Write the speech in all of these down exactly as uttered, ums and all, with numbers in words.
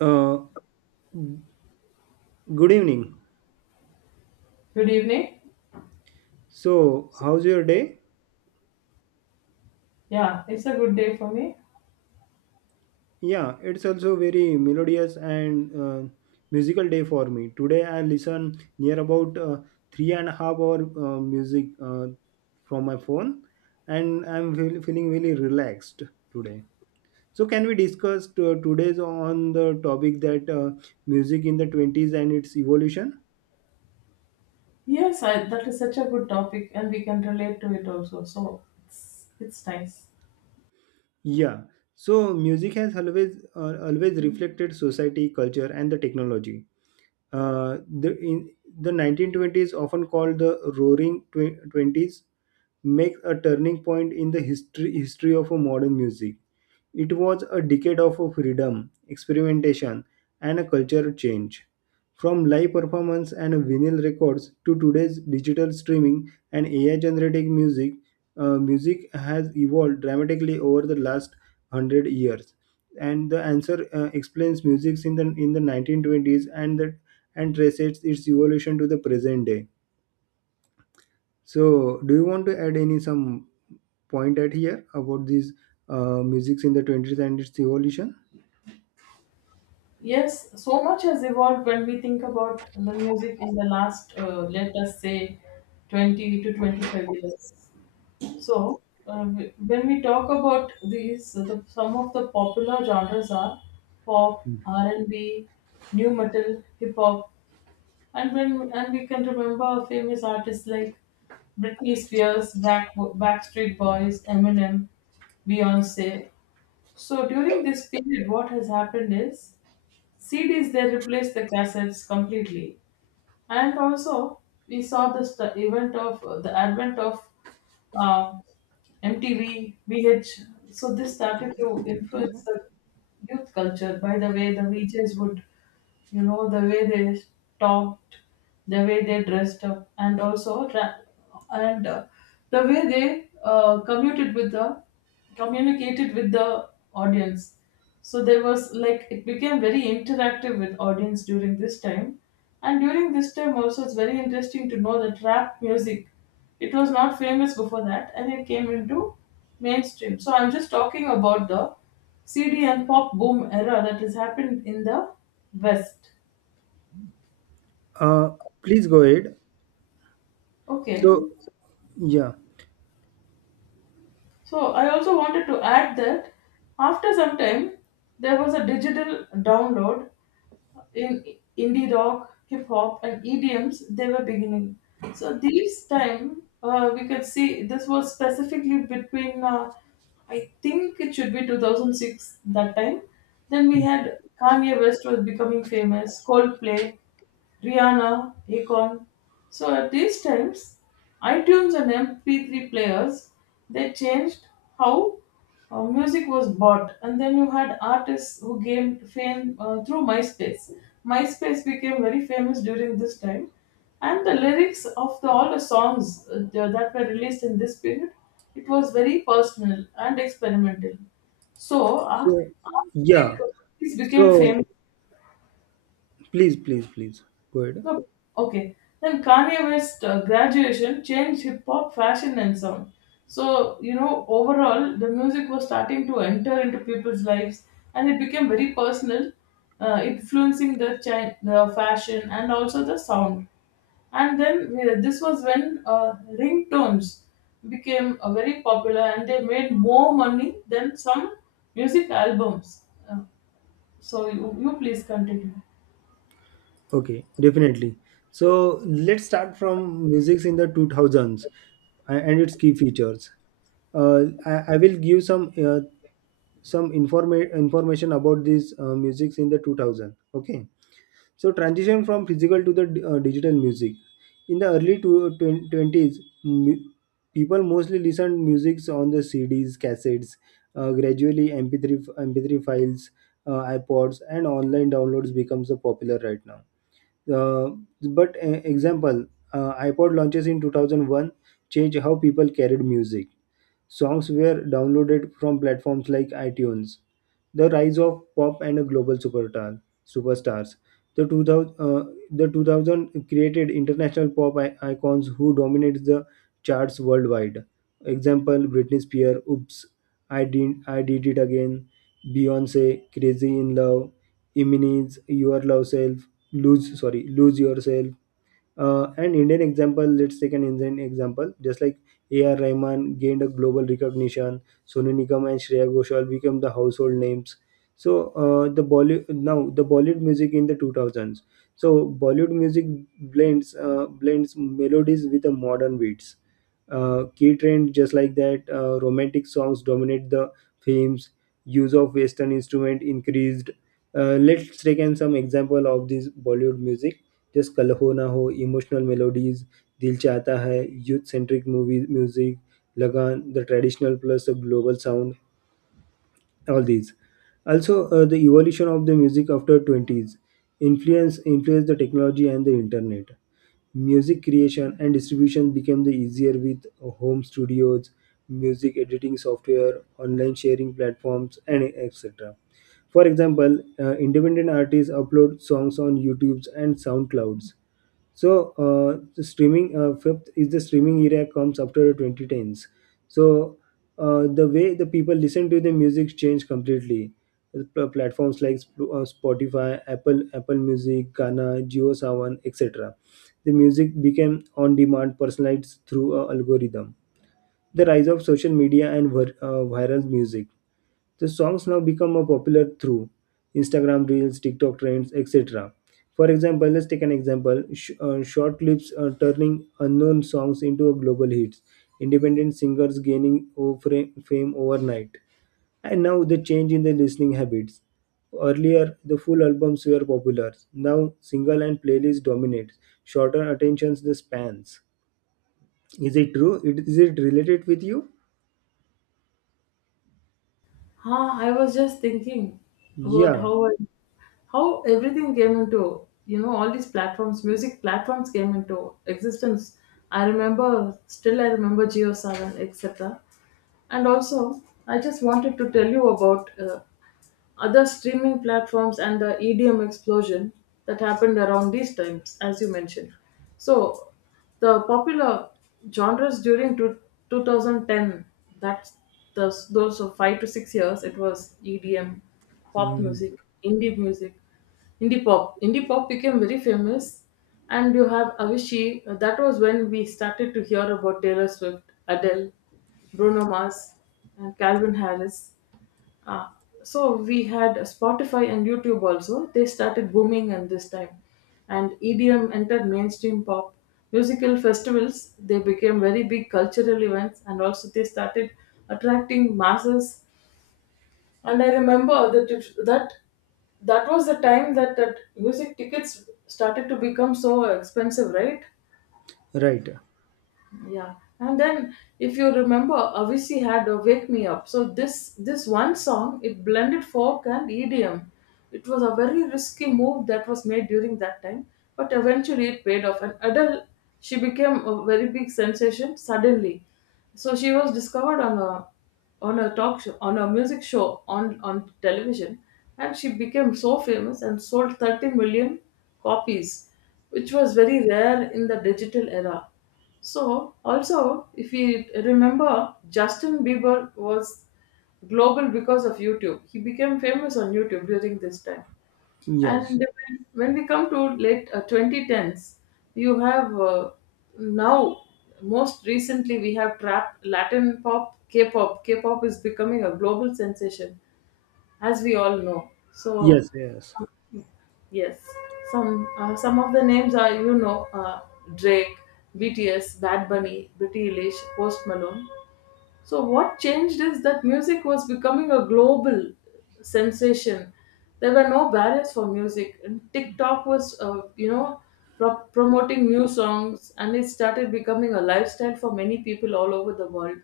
Uh, Good evening. Good evening. So, how's your day? Yeah, it's a good day for me. Yeah, it's also very melodious and uh, musical day for me. Today I listen near about uh, three and a half hour uh, music uh, from my phone, and I'm feel- feeling really relaxed today. So, can we discuss uh, today's on the topic that uh, music in the twenties and its evolution? Yes, I, that is such a good topic, and we can relate to it also. So it's it's nice. Yeah. So, music has always uh, always reflected society, culture, and the technology. Uh, the in the nineteen twenties, often called the Roaring Twenties, makes a turning point in the history history of a modern music. It was a decade of freedom, experimentation, and a culture change. From live performance and vinyl records to today's digital streaming and A I generated music, uh, music has evolved dramatically over the last one hundred years. And the answer uh, explains music in the in the nineteen twenties and the, and traces its evolution to the present day. So, do you want to add any some point at here about these uh, musics in the twenties and its evolution? Yes, so much has evolved when we think about the music in the last, uh, let us say, twenty to twenty-five years. So uh, w- when we talk about these, the, some of the popular genres are pop, R and B, new metal, hip hop. And when and we can remember famous artists like Britney Spears, Back, Backstreet Boys, Eminem, Beyonce. So during this period, what has happened is C Ds, they replaced the cassettes completely, and also we saw the st- event of the advent of uh, M T V, V H. So this started to influence the youth culture by the way the V Js would, you know the way they talked, the way they dressed up, and also tra- and uh, the way they uh, commuted with the communicated with the audience. So there was, like, it became very interactive with audience during this time. And during this time also, it's very interesting to know that rap music, it was not famous before that, and it came into mainstream. So I'm just talking about the C D and pop boom era that has happened in the West. Uh, Please go ahead. Okay. So, yeah. So I also wanted to add that after some time there was a digital download in indie rock, hip hop, and E D Ms. They were beginning. So these time uh, we could see this was specifically between, uh, I think it should be two thousand six that time. Then we had Kanye West was becoming famous, Coldplay, Rihanna, Akon. So at these times, iTunes and M P three players, they changed how uh, music was bought, and then you had artists who gained fame uh, through MySpace. MySpace became very famous during this time, and the lyrics of the, all the songs uh, that were released in this period, it was very personal and experimental. So, ar- So, yeah. artistic piece became So, famous. please, please, please go ahead. No, okay. Then Kanye West uh, graduation changed hip hop fashion and sound. So, you know, overall, the music was starting to enter into people's lives, and it became very personal, uh, influencing the, chi- the fashion and also the sound. And then uh, this was when uh, ringtones became uh, very popular, and they made more money than some music albums. Uh, so, you, you please continue. Okay, definitely. So, let's start from music in the two thousands a- and its key features. Uh, I, I will give some uh, some informa- information about these uh, music in the two thousand. Okay. So transition from physical to the uh, digital music. In the early tw- twen- twenties, mu- people mostly listened music on the C Ds, cassettes, uh, gradually M P three, f- M P three files, uh, iPods, and online downloads becomes the popular right now. Uh, but uh, example, uh, iPod launches in two thousand one changed how people carried music. Songs were downloaded from platforms like iTunes. The rise of pop and global superstar, superstars. The 2000, uh, the two thousand created international pop i- icons who dominate the charts worldwide. Example Britney Spears, Oops, I Did, I Did It Again, Beyonce, Crazy in Love, Eminem's Your Love Self, Lose, sorry, Lose Yourself, uh, an Indian example, let's take an Indian example, just like A R. Rahman gained a global recognition. Sonu Nigam and Shreya Ghoshal became the household names. So, uh, the Bollywood now the Bollywood music in the two thousands. So Bollywood music blends uh, blends melodies with the modern beats. Uh, key trend just like that. Uh, romantic songs dominate the films. Use of Western instrument increased. Uh, let's take in some example of this Bollywood music जैसे कल हो ना हो, emotional melodies, Dil Chahta Hai, youth centric movies music, lagan, the traditional plus the global sound, all these. Also uh, the evolution of the music after twenties influence influenced the technology and the internet. Music creation and distribution became the easier with home studios, music editing software, online sharing platforms, and etc. For example, uh, independent artists upload songs on youtube and soundclouds. So, uh, the streaming uh, fifth is the streaming era, comes after twenty tens. So, uh, the way the people listen to the music changed completely. The pl- platforms like Sp- uh, Spotify, Apple, Apple Music, Gaana, JioSaavn, et cetera. The music became on-demand, personalized through a algorithm. The rise of social media and vir- uh, viral music. The songs now become more popular through Instagram Reels, TikTok trends, et cetera. For example, let's take an example, sh- uh, short clips uh, turning unknown songs into a global hits, independent singers gaining o- fra- fame overnight. And now the change in the listening habits. Earlier, the full albums were popular. Now, single and playlist dominate. Shorter attentions the spans. Is it true? It, is it related with you? Huh, I was just thinking about Yeah. how I- how everything came into, you know all these platforms, music platforms came into existence. I remember, still I remember Geo Seven, et cetera. And also, I just wanted to tell you about uh, other streaming platforms and the E D M explosion that happened around these times, as you mentioned. So, the popular genres during two, two thousand ten, that's the, those of five to six years, it was E D M, pop Mm. music, indie music, indie pop. Indie pop became very famous, and you have Avicii. uh, That was when we started to hear about Taylor Swift, Adele, Bruno Mars, and Calvin Harris. Uh, so we had Spotify and YouTube also. They started booming in this time, and E D M entered mainstream pop. Musical festivals, they became very big cultural events, and also they started attracting masses. And I remember that it, that that was the time that that music tickets started to become so expensive, right? Right. Yeah. And then, if you remember, Avicii had a Wake Me Up. So this this one song, it blended folk and EDM. It was a very risky move that was made during that time, but eventually it paid off. And Adele, she became a very big sensation suddenly. So she was discovered on a on a talk show, on a music show, on on television, and she became so famous and sold thirty million copies, which was very rare in the digital era. So, also, if we remember, Justin Bieber was global because of YouTube. He became famous on YouTube during this time. And Yes. when when we come to late uh, twenty tens, you have, uh, now, most recently, we have trap, Latin pop, K pop. K pop is becoming a global sensation, as we all know. So, Yes, yes. yes, some uh, some of the names are, you know uh, Drake, B T S, Bad Bunny, Britney, Eilish, Post Malone. So what changed is that music was becoming a global sensation. There were no barriers for music, and TikTok was uh, you know pro- promoting new songs, and it started becoming a lifestyle for many people all over the world,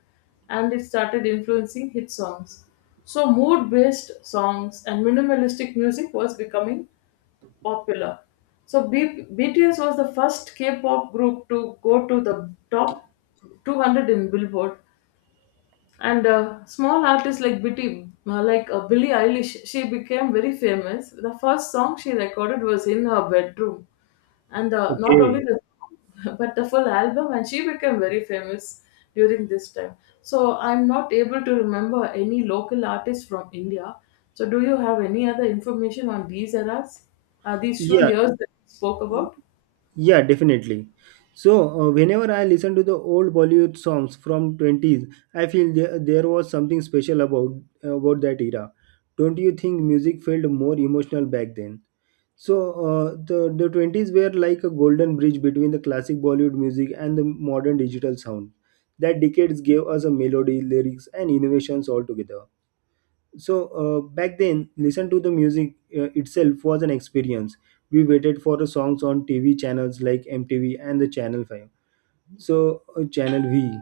and it started influencing hit songs. So mood-based songs and minimalistic music was becoming popular. So B- BTS was the first K-pop group to go to the top two hundred in Billboard, and uh, small artists like Bitty, uh, like uh, Billie Eilish, she became very famous. The first song she recorded was in her bedroom, and uh, not only Okay. the song, but the full album, and she became very famous during this time. So I'm not able to remember any local artists from India. So do you have any other information on these eras, uh, these few Yeah, years that we spoke about? yeah, definitely. So, uh, whenever I listen to the old Bollywood songs from twenties, I feel there, there was something special about about that era. Don't you think music felt more emotional back then? So, uh, the the twenties were like a golden bridge between the classic Bollywood music and the modern digital sound. That decades gave us a melody, lyrics, and innovations all together. So, uh, back then listen to the music uh, itself was an experience. We waited for the songs on T V channels like M T V and the channel five. So, uh, channel v,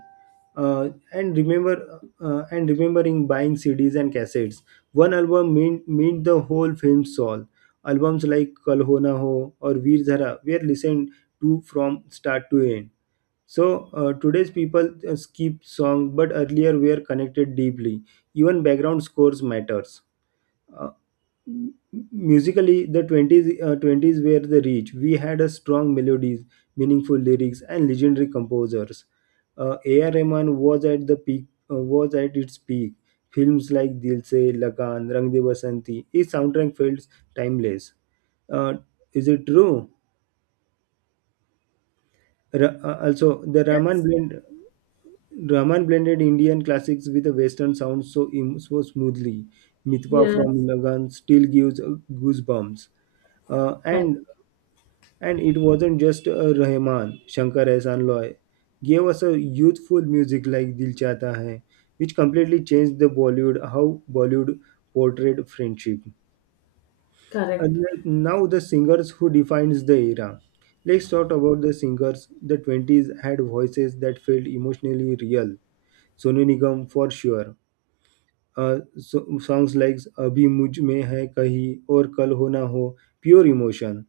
uh, and remember uh, and remembering buying C Ds and cassettes. One album meant, meant the whole film soul. Albums like Kal Ho Na Ho or Veer Zara were listened to from start to end. So, uh, today's people uh, skip songs, but earlier were connected deeply. Even background scores matters. uh, m- Musically the 20s uh, twenties were the reach. We had a strong melodies, meaningful lyrics, and legendary composers. uh, A R Rahman was at the peak uh, was at its peak. Films like Dil Se, Lagan, Rang De Basanti, his soundtrack feels timeless. uh, is it true? Ra- uh, also the rahman Yes. blend Rahman blended Indian classics with a Western sound, so, im- so smoothly. Mitwa from Yes. Lagan still gives uh, goosebumps. Uh, Correct. and and it wasn't just uh, Rahman. Shankar Ehsaan Loy gave us a youthful music like Dil Chahta Hai, which completely changed the Bollywood how Bollywood portrayed friendship. Correct. And now the singers who defines the era. Let's talk about the singers. The twenties had voices that felt emotionally real. Sonu Nigam for sure. Uh, so songs likes अभी मुझ में है कहीं और कल Ho Na Ho, pure emotion.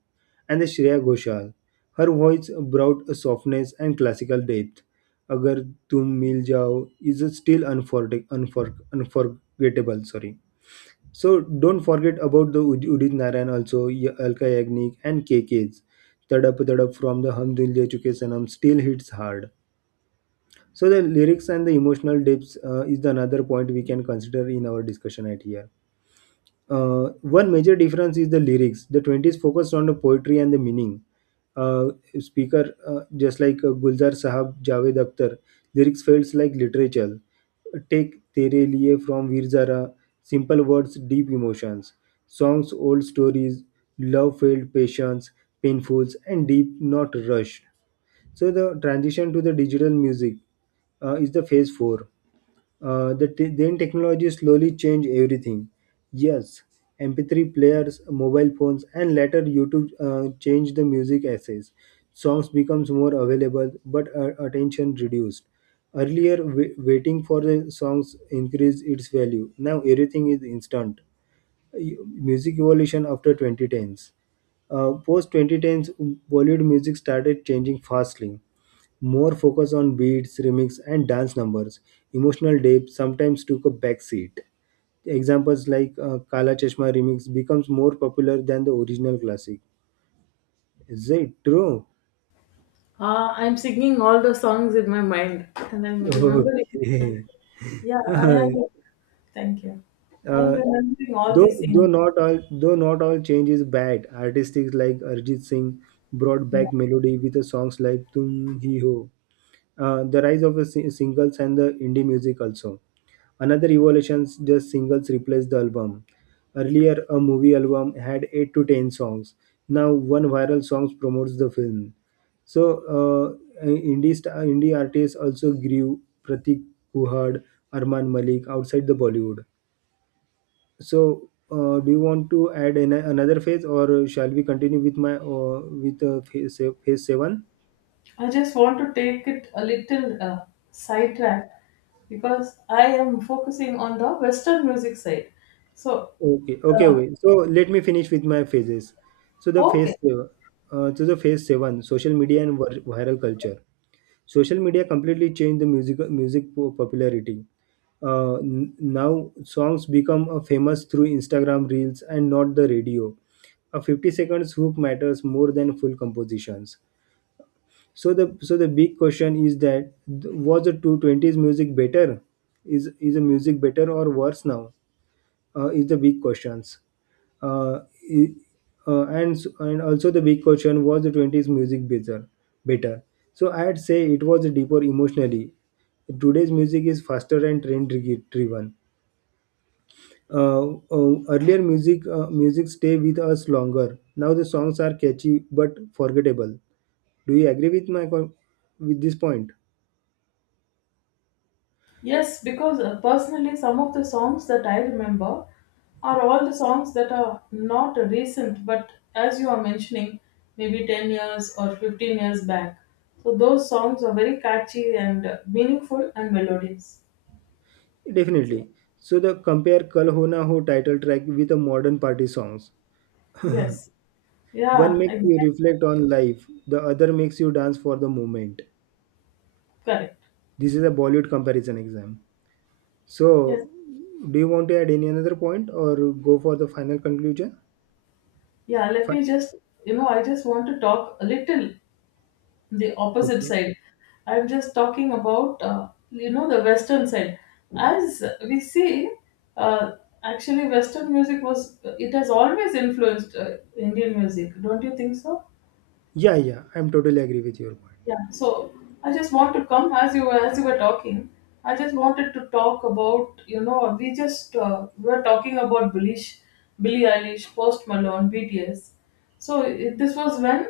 And Shreya Ghoshal her voice brought softness and classical depth. Agar Tum Mil Jaao is still unforgettable. Sorry. So don't forget about the Udit Narayan also, Alka Yagnik and K KK's. Tadap Tadap from the Hum Dil De Chuke Sanam still hits hard. So the lyrics and the emotional depths, uh, is the another point we can consider in our discussion at here. Uh, one major difference is the lyrics. The twenties focused on the poetry and the meaning. Uh, Speaker, uh, just like uh, Gulzar Sahab, Javed Akhtar, lyrics felt like literature. Take Tere Liye from Veer Zara, simple words, deep emotions. Songs, old stories, love felt patience, painfuls, and deep, not rushed. So the transition to the digital music, uh, is the phase four. Uh, the te- then technology slowly changed everything. Yes, M P three players, mobile phones, and later YouTube uh, changed the music essays. Songs becomes more available, but uh, attention reduced. Earlier, wa- waiting for the songs increased its value. Now everything is instant. Y- Music evolution after twenty tens. Uh, post twenty tens, Bollywood music started changing fastly. More focus on beats, remix, and dance numbers. Emotional depth sometimes took a back seat. Examples like uh, Kala Chashma remix becomes more popular than the original classic. Is it true? Uh, I'm singing all the songs in my mind, and I'm remembering. Okay. Yeah, I uh, am. Thank you. I'm remembering all though these though things. not all though not all change is bad. Artists like Arjit Singh brought Yeah. back melody with the songs like Tum Hi Ho. Uh, the rise of the si- singles and the indie music also. Another evolution is just singles replace the album. Earlier, a movie album had eight to ten songs. Now, one viral song promotes the film. So, uh, indie, st- indie artists also grew. Pratik Kuhad, Arman Malik outside the Bollywood. So, uh, do you want to add an- another phase or shall we continue with my, uh, with uh, phase, phase seven? I just want to take it a little uh, sidetrack, because I am focusing on the Western music side. So, Okay, okay, okay. So let me finish with my phases. So the okay. phase, seven- uh, to the phase seven, social media and vir- viral culture. Social media completely changed the music music po- popularity. Uh, n- now songs become uh, famous through Instagram reels and not the radio. A fifty seconds hook matters more than full compositions. So the so the big question is that, th- was the two twenty s music better? Is is the music better or worse now? Uh, is the big questions. Uh, i- uh, and s- and also the big question, was the twenties music better better. So I'd say it was deeper emotionally. Today's music is faster and trend dri- driven. Uh, uh, earlier music uh, music stay with us longer. Now the songs are catchy but forgettable. Do you agree with my co- with this point? Yes, because uh, personally, some of the songs that I remember are all the songs that are not recent, but as you are mentioning, maybe ten years or fifteen years back. So those songs are very catchy and uh, meaningful and melodious. Definitely. So the compare Kal Ho Na Ho title track with the modern party songs. Yes. One Yeah, makes you exactly. reflect on life, the other makes you dance for the moment. Correct. This is a Bollywood comparison exam. Yes. So, do you want to add any another point or go for the final conclusion? Yeah, let Fine. me just, you know, I just want to talk a little the opposite Okay. side. I'm just talking about, uh, you know, the Western side. As we see, uh, actually, Western music was, it has always influenced uh, Indian music. Don't you think so? Yeah, yeah, I'm totally agree with your point. Yeah, so I just want to come as you were as you were talking. I just wanted to talk about, you know we just uh, we were talking about Billie, Billie Eilish, Post Malone, B T S. So it, this was when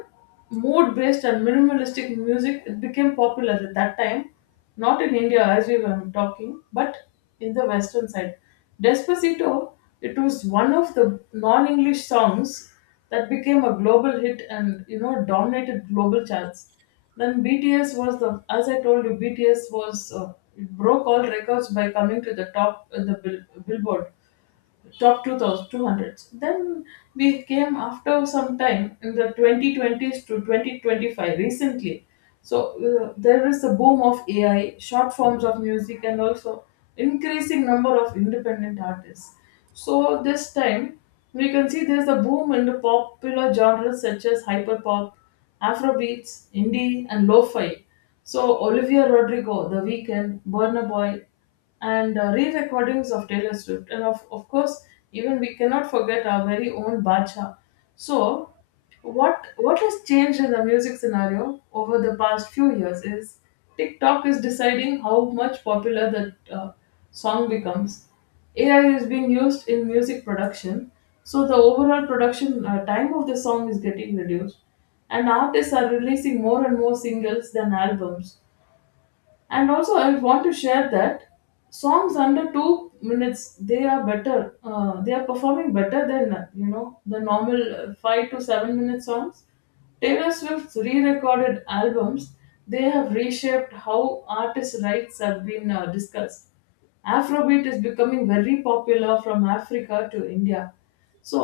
mood based and minimalistic music, it became popular at that time, not in India as we were talking, but in the Western side. Despacito, it was one of the non-English songs that became a global hit and you know dominated global charts. Then B T S was the, as I told you, B T S was, uh, it broke all records by coming to the top in the bill, Billboard top two thousand two hundreds. Then we came after some time in the twenty twenties to twenty twenty-five recently. So uh, there is the boom of AI short forms of music, and also increasing number of independent artists. So this time we can see there's a boom in the popular genres such as hyperpop, afrobeats, indie, and lo-fi. So Olivia Rodrigo, the Weeknd, Burna Boy, and uh, re-recordings of Taylor Swift, and of, of course, even we cannot forget our very own Bacha. So, what what has changed in the music scenario over the past few years is TikTok is deciding how much popular the uh, song becomes. A I is being used in music production, so the overall production uh, time of the song is getting reduced, and artists are releasing more and more singles than albums. And also, I want to share that songs under two minutes, they are better uh, they are performing better than, you know the normal, uh, five to seven minute songs. Taylor Swift's re-recorded albums, they have reshaped how artists' rights have been, uh, discussed. Afrobeat is becoming very popular from Africa to India. So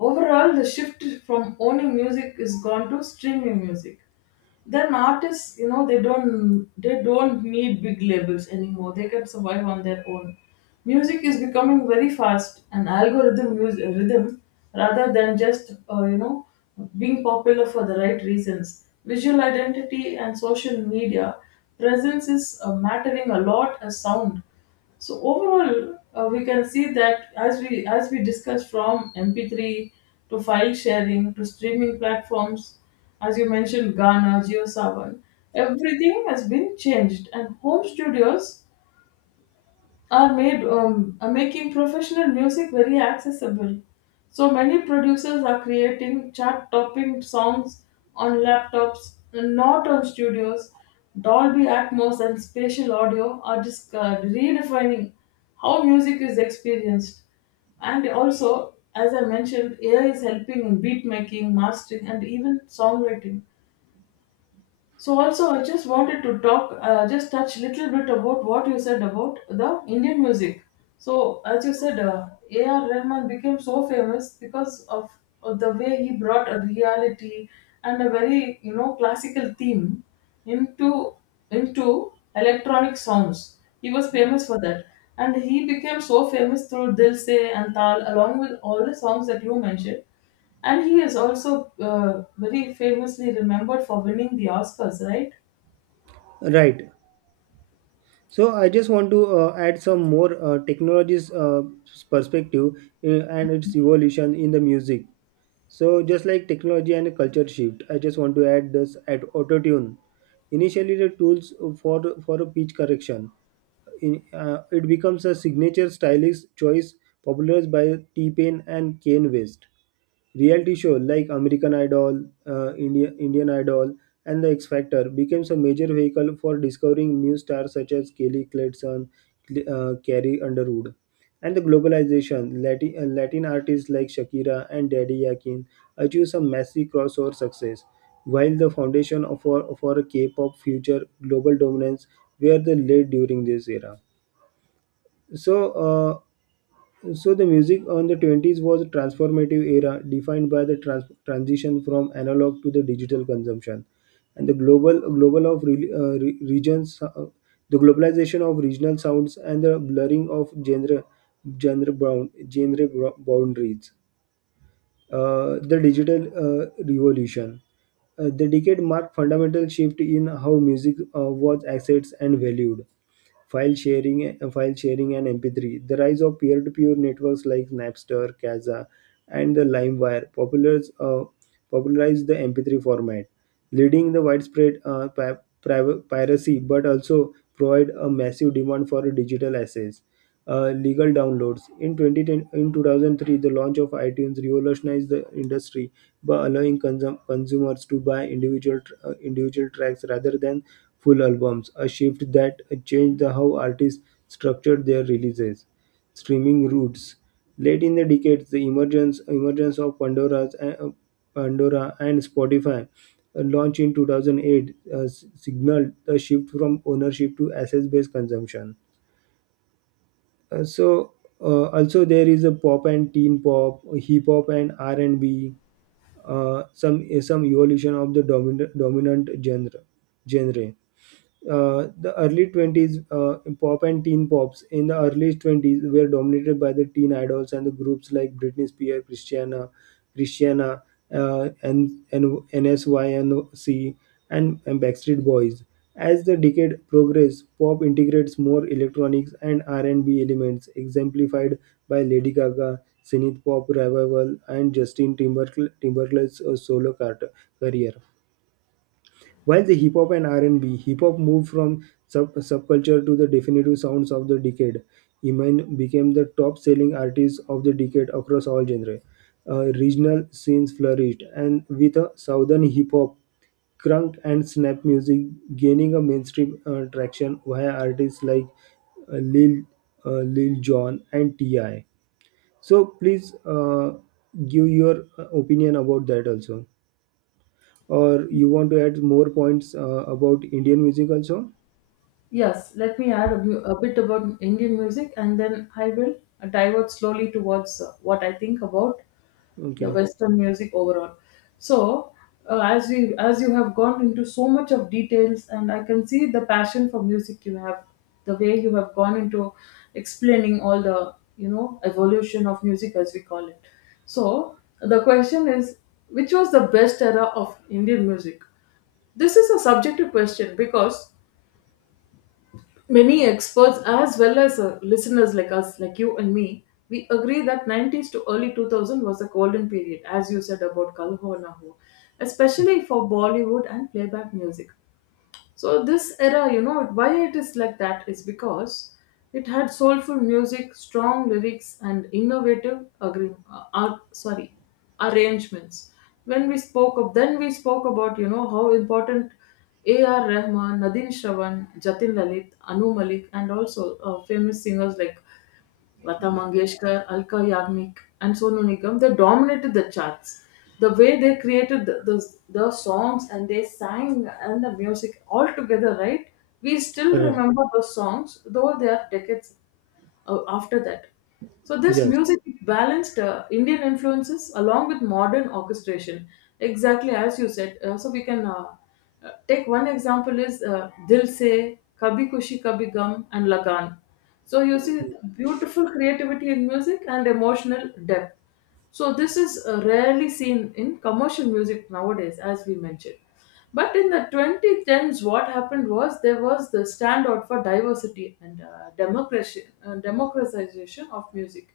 overall, the shift from owning music is gone to streaming music. Then artists, you know, they don't they don't need big labels anymore. They can survive on their own. Music is becoming very fast and algorithm mus- rhythm rather than just, uh, you know being popular for the right reasons. Visual identity and social media presence is, uh, mattering a lot as sound. So overall, uh, we can see that, as we as we discussed, from M P three to file sharing to streaming platforms, as you mentioned Ghana, JioSaavn, everything has been changed, and home studios are made um, are making professional music very accessible. So many producers are creating chart-topping songs on laptops, not on studios. Dolby Atmos and spatial audio are just uh, redefining how music is experienced. And also, as I mentioned, A I is helping in beat making, mastering, and even songwriting. So also, I just wanted to talk, uh, just touch little bit about what you said about the Indian music. So as you said, uh, A R. Rahman became so famous because of, of the way he brought a reality and a very, you know classical theme into into electronic sounds. He was famous for that, and he became so famous through Dil Se and Tal, along with all the songs that you mentioned. And he is also uh, very famously remembered for winning the Oscars, right? Right. So I just want to uh, add some more uh, technologies uh, perspective uh, and its evolution in the music. So just like technology and culture shift, I just want to add this at auto tune. Initially, the tools for for a pitch correction, in, uh, it becomes a signature stylish choice popularized by T-Pain and Kanye West. Reality show like American Idol, uh, India, Indian Idol, and The X Factor becomes a major vehicle for discovering new stars such as Kelly Clarkson, Cl- uh, Carrie Underwood. And the globalization, Latin, uh, Latin artists like Shakira and Daddy Yakin achieve some massive crossover success, while the foundation of our, of our K-pop future global dominance were the laid during this era. So, uh, so the music on the twenties was a transformative era defined by the trans- transition from analog to the digital consumption and the global global of re- uh, re- regions uh, the globalization of regional sounds and the blurring of genre genre bound genre bro- boundaries, uh, the digital uh, revolution. Uh, the decade marked fundamental shift in how music uh, was accessed and valued. File sharing, uh, file sharing, and M P three. The rise of peer-to-peer networks like Napster, Kazaa, and the LimeWire populars, uh, popularized the M P three format, leading the widespread uh, pi- priv- piracy, but also provide a massive demand for digital assets uh, legal downloads. In twenty ten, in two thousand three, the launch of iTunes revolutionized the industry by allowing consum- consumers to buy individual tr- uh, individual tracks rather than full albums, a shift that changed the how artists structured their releases. Streaming routes. Late in the decades, the emergence emergence of Pandora's uh, uh, Pandora and Spotify uh, launch in two thousand eight uh, s- signaled a shift from ownership to access-based consumption. Uh, so uh, also there is a pop and teen pop, hip hop and R and B. Uh, some some evolution of the dominant dominant genre genre. Uh, the early twenties uh, pop and teen pops in the early twenties were dominated by the teen idols and the groups like Britney Spears, Christiana, Christiana, uh, and, and N Sync and, and Backstreet Boys. As the decade progressed, pop integrates more electronics and R and B elements, exemplified by Lady Gaga, Synth pop revival, and Justin Timberl- Timberlake's uh, solo cart- career. While the hip hop and R and B, hip hop moved from sub- subculture to the definitive sounds of the decade. Iman became the top-selling artist of the decade across all genres. Regional scenes flourished, and with a southern hip hop, crunk, and snap music gaining a mainstream uh, traction via artists like uh, Lil uh, Lil Jon and Ti. So please uh, Give your uh, opinion about that also, or you want to add more points uh, about Indian music also? Yes, let me add a, mu- a bit about Indian music, and then I will divert slowly towards uh, what I think about the Okay. western music overall. So uh, as you as you have gone into so much of details, and I can see the passion for music you have, the way you have gone into explaining all the, you know, evolution of music, as we call it. So the question is, which was the best era of Indian music? This is a subjective question because many experts, as well as uh, listeners like us, like you and me, we agree that nineties to early two thousand was a golden period, as you said about Kalhonahu, especially for Bollywood and playback music. So this era, you know, why it is like that is because it had soulful music, strong lyrics, and innovative agree, uh, ar- sorry, arrangements. When we spoke of, then we spoke about, you know, how important A R. Rahman, Nadine Shravan, Jatin Lalit, Anu Malik, and also uh, famous singers like Lata Mangeshkar, Alka Yagnik, and Sonu Nigam, they dominated the charts. The way they created the, the, the songs, and they sang, and the music all together, right? We still Uh, remember those songs, though they are decades uh, after that. So this yes. music balanced uh, Indian influences along with modern orchestration, exactly as you said. Uh, so we can uh, uh, take one example is uh, Dil Se, Kabhi Kushi Kabhi Gum, and Lagan. So you see beautiful creativity in music and emotional depth. So this is uh, rarely seen in commercial music nowadays, as we mentioned. But in the twenty tens, what happened was there was the standout for diversity and uh, democracy, uh, democratization of music.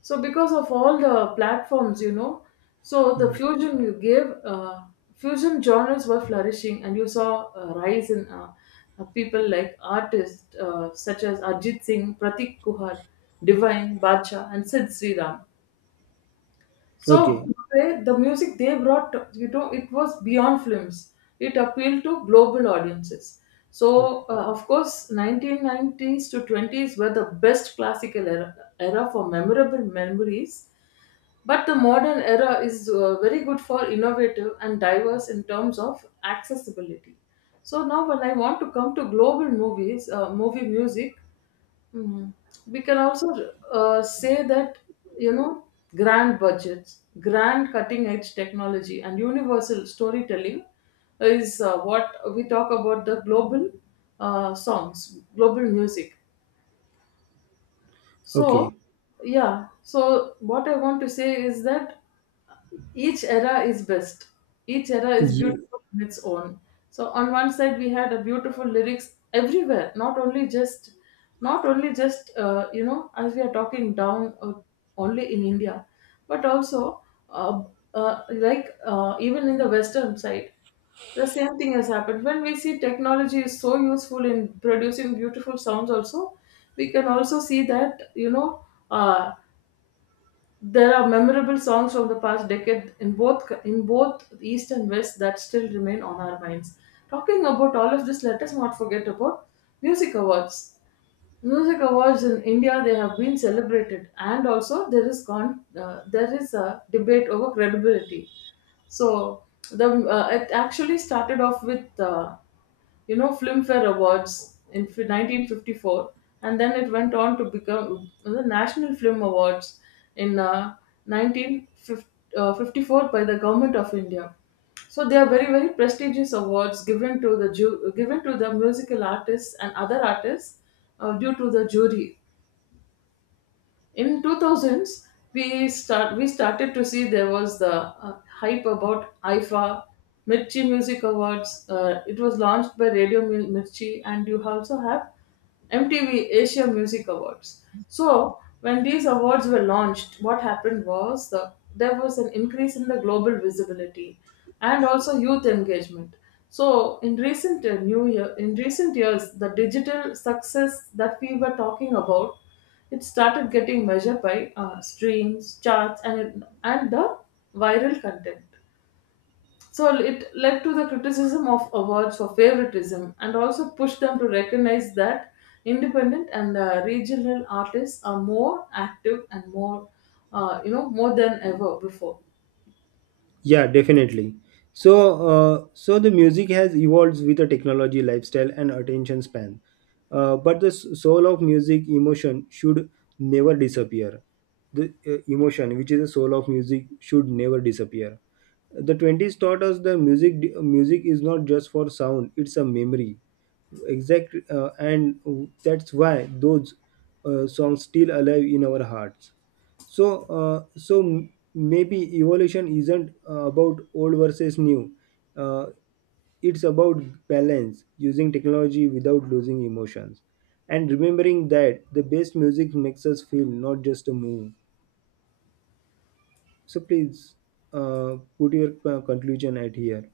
So because of all the platforms, you know, so the fusion you gave, uh, fusion genres were flourishing, and you saw a rise in uh, uh, people like artists uh, such as Arjit Singh, Pratik Kuhad, Divine, Badshah, and Sid Sriram. So Okay. they, the music they brought, you know, it was beyond films. It appealed to global audiences. Okay. So uh, of course, nineteen nineties to twenties were the best classical era, era for memorable memories. But the modern era is uh, very good for innovative and diverse in terms of accessibility. So now, when I want to come to global movies, uh, movie music. Mhm. We can also uh, say that, you know, grand budgets, grand cutting edge technology, and universal storytelling is uh, what we talk about, the global uh, songs, global music. So, Okay. yeah, so what I want to say is that each era is best. Each era is beautiful in its own. So on one side we had a beautiful lyrics everywhere, not only just, not only just uh, you know, as we are talking down uh, only in India, but also uh, uh, like uh, even in the western side. The same thing has happened. When we see technology is so useful in producing beautiful sounds, also, we can also see that, you know, uh, there are memorable songs from the past decade in both in both East and West that still remain on our minds. Talking about all of this, let us not forget about music awards. Music awards in India, they have been celebrated, and also there is con- uh, there is a debate over credibility. So the uh, it actually started off with uh, you know, Filmfare Awards in fi- nineteen fifty-four, and then it went on to become uh, the National Film Awards in uh, nineteen fifty-four by the government of India. So they are very very prestigious awards given to the ju- given to the musical artists and other artists uh, due to the jury. In two thousands, we start we started to see there was the uh, hype about I F A, mirchi music awards. Uh, it was launched by radio Mil- mirchi, and you also have M T V Asia music awards. So when these awards were launched, what happened was the, there was an increase in the global visibility and also youth engagement. So in recent uh, new year in recent years, the digital success that we were talking about, it started getting measured by uh, streams, charts, and and the viral content. So it led to the criticism of awards for favoritism, and also pushed them to recognize that independent and uh, regional artists are more active and more, uh, you know, more than ever before. Yeah, definitely. So, uh, so the music has evolved with the technology, lifestyle, and attention span. Uh, but the s- soul of music, emotion, should never disappear. The uh, emotion, which is the soul of music, should never disappear. The twenties taught us the music. Music is not just for sound; it's a memory. Exact, uh, and that's why those uh, songs still alive in our hearts. So uh, so m- maybe evolution isn't uh, about old versus new, uh, it's about balance using technology without losing emotions and remembering that the best music makes us feel not just a move. So please uh, Put your uh, conclusion at here.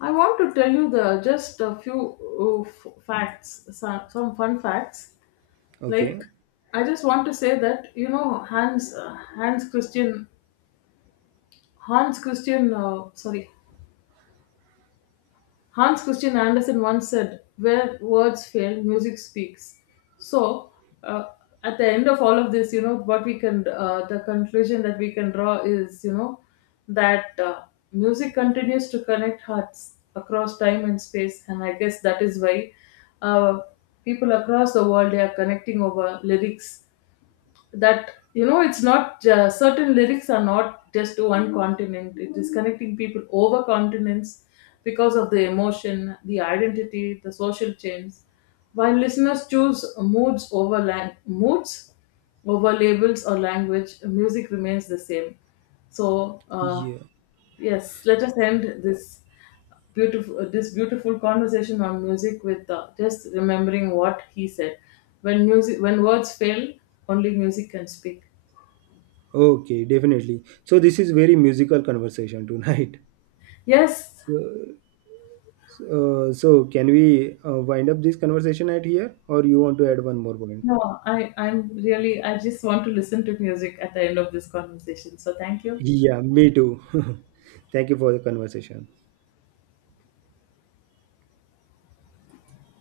I want to tell you the just a few uh, f- facts, some, some fun facts. Like, Okay. I just want to say that you know Hans uh, Hans Christian Hans Christian, uh, sorry, Hans Christian Andersen once said, "Where words fail, music speaks." So, uh, at the end of all of this, you know, what we can, uh, the conclusion that we can draw is, you know, that uh, music continues to connect hearts across time and space, and I guess that is why uh, people across the world, they are connecting over lyrics, that, you know, it's not uh, certain lyrics are not just to one continent, it is connecting people over continents because of the emotion, the identity, the social change. While listeners choose moods over lang- moods over labels or language, music remains the same. So uh, Yeah. yes, let us end this beautiful this beautiful conversation on music with uh, just remembering what he said. When music, when words fail, only music can speak. Okay, definitely. So this is very musical conversation tonight. Yes, so uh, so can we uh, wind up this conversation at here, or you want to add one more point? no, I I'm really, I just want to listen to music at the end of this conversation. So thank you. Yeah, me too. Thank you for the conversation.